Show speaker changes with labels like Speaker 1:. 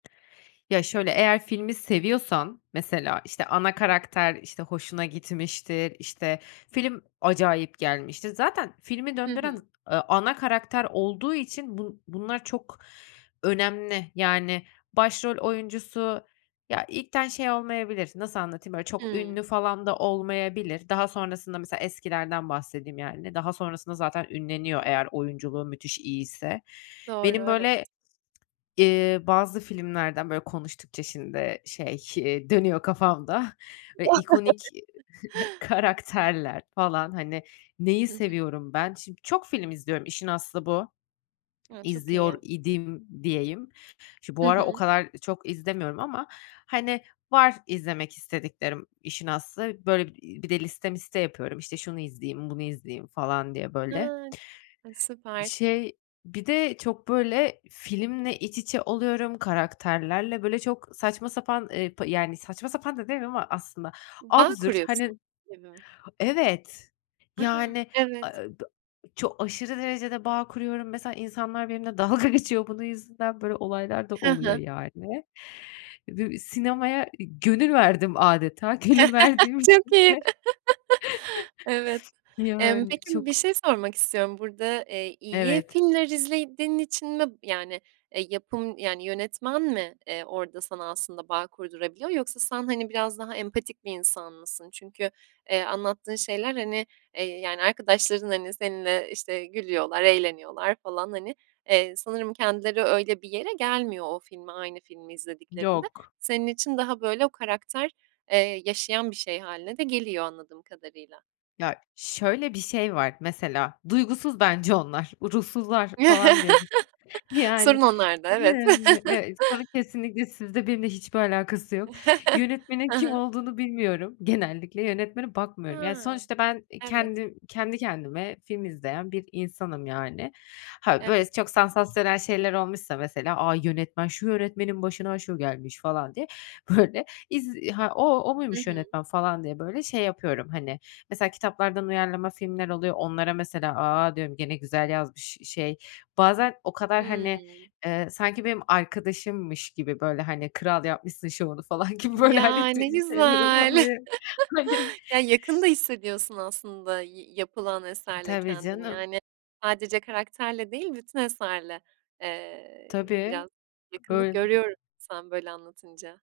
Speaker 1: Ya, şöyle, eğer filmi seviyorsan, mesela, işte, ana karakter, işte, hoşuna gitmiştir, işte, film acayip gelmiştir. Zaten filmi
Speaker 2: Hı
Speaker 1: döndüren,
Speaker 2: hı.
Speaker 1: ııı, ana karakter olduğu için bu bunlar çok önemli. Yani, başrol oyuncusu, ya, ilkten şey olmayabilir, nasıl anlatayım? Böyle, çok
Speaker 2: Hıı.
Speaker 1: ünlü falan da olmayabilir. Daha sonrasında, mesela, eskilerden bahsedeyim, yani, daha sonrasında zaten ünleniyor eğer oyunculuğu müthiş iyiyse.
Speaker 2: Doğru,
Speaker 1: Benim,
Speaker 2: evet.
Speaker 1: böyle, eee, bazı filmlerden, böyle, konuştukça şimdi şey, eee, dönüyor kafamda, böyle, ikonik karakterler falan, hani. Neyi
Speaker 2: Hı hı.
Speaker 1: seviyorum ben? Şimdi, çok film izliyorum, işin aslı bu.
Speaker 2: A! Çok
Speaker 1: İzliyor
Speaker 2: iyi.
Speaker 1: idim diyeyim. Şu
Speaker 2: Hı
Speaker 1: bu ara o
Speaker 2: hı.
Speaker 1: kadar çok izlemiyorum ama, hani, var izlemek istediklerim, işin aslı. Böyle, iii, bir de liste miste yapıyorum, işte, şunu izleyeyim, bunu izleyeyim falan diye, böyle.
Speaker 2: Ha. Ay, süper.
Speaker 1: Şey, bir de çok, böyle, filmle iç içe oluyorum. Karakterlerle, böyle, çok saçma sapan, ııı, pı yani, saçma sapan da demiyeyim ama aslında,
Speaker 2: Bağ
Speaker 1: absürt,
Speaker 2: kuruyorsun
Speaker 1: hani
Speaker 2: gibi.
Speaker 1: Evet,
Speaker 2: A!
Speaker 1: yani, aaa,
Speaker 2: Evet.
Speaker 1: dı çok aşırı derecede bağ kuruyorum. Mesela, insanlar benimle dalga geçiyor bunun yüzünden. Böyle olaylar da
Speaker 2: Hı
Speaker 1: oluyor,
Speaker 2: hı.
Speaker 1: yani. Du sinemaya gönül verdim âdeta Gönül verdiğim için de
Speaker 2: Çok iyi. Evet. Emm,
Speaker 1: Yani,
Speaker 2: peki, bir
Speaker 1: çok
Speaker 2: şey sormak istiyorum, burada, eee, iyi
Speaker 1: Evet.
Speaker 2: filmler izlediğin için mi, yani, eee, yapım, yani, yönetmen mi, eee, orada sana aslında bağ kurdurabiliyor yoksa sen, hani, biraz daha empatik bir insan mısın? Çünkü, eee, anlattığın şeyler, hani, eee, yani, arkadaşların, hani, seninle, işte, gülüyorlar, eğleniyorlar falan, hani. Eee, sanırım kendileri öyle bir yere gelmiyor o filme, aynı filmi izlediklerinde.
Speaker 1: Yok.
Speaker 2: Senin için daha, böyle, o karakter, eee, yaşayan bir şey hâline de geliyor, anladığım kadarıyla.
Speaker 1: Ya, şöyle bir şey var, mesela duygusuz bence onlar, ruhsuzlar falan, diyormuşum. Yani,
Speaker 2: Sorun onlarda, evet.
Speaker 1: yani. Ya, sorun kesinlikle sizde, benimle hiçbir alakası yok. Yönetmenin
Speaker 2: Hı
Speaker 1: kim
Speaker 2: hı.
Speaker 1: olduğunu bilmiyorum genellikle. Yönetmene bakmıyorum. Ya,
Speaker 2: Ha.
Speaker 1: sonuçta ben, eee,
Speaker 2: Evet.
Speaker 1: kendim kendi kendime film izleyen bir insanım, yani. Ha, böyle,
Speaker 2: Evet.
Speaker 1: çok sansasyonel şeyler olmuşsa, mesela, A! Yönetmen, şu yönetmenin başına şu gelmiş." falan diye, böyle, iz "Ha, o o
Speaker 2: Hı
Speaker 1: muymuş
Speaker 2: hı.
Speaker 1: yönetmen?" falan diye, böyle, şey yapıyorum, hani. Mesela, kitaplardan uyarlama filmler oluyor. Onlara mesela, "A!" diyorum, "Gene güzel yazmış, şey." Bazen o kadar, hani,
Speaker 2: Hıı.
Speaker 1: eee, sanki benim arkadaşımmış gibi, böyle, hani, kral yapmışsın şovunu, falan gibi, böyle,
Speaker 2: Ya,
Speaker 1: hani, ti
Speaker 2: ne
Speaker 1: şi şeylerim
Speaker 2: güzel.
Speaker 1: oluyor, hani
Speaker 2: Ya, yakın da hissediyorsun aslında yi yapılan eserle
Speaker 1: Tabii
Speaker 2: kendini.
Speaker 1: canım.
Speaker 2: Yani, sadece karakterle değil, bütün eserle, eee,
Speaker 1: Tabii,
Speaker 2: biraz yakınlık
Speaker 1: böyle
Speaker 2: görüyorum, sen böyle anlatınca.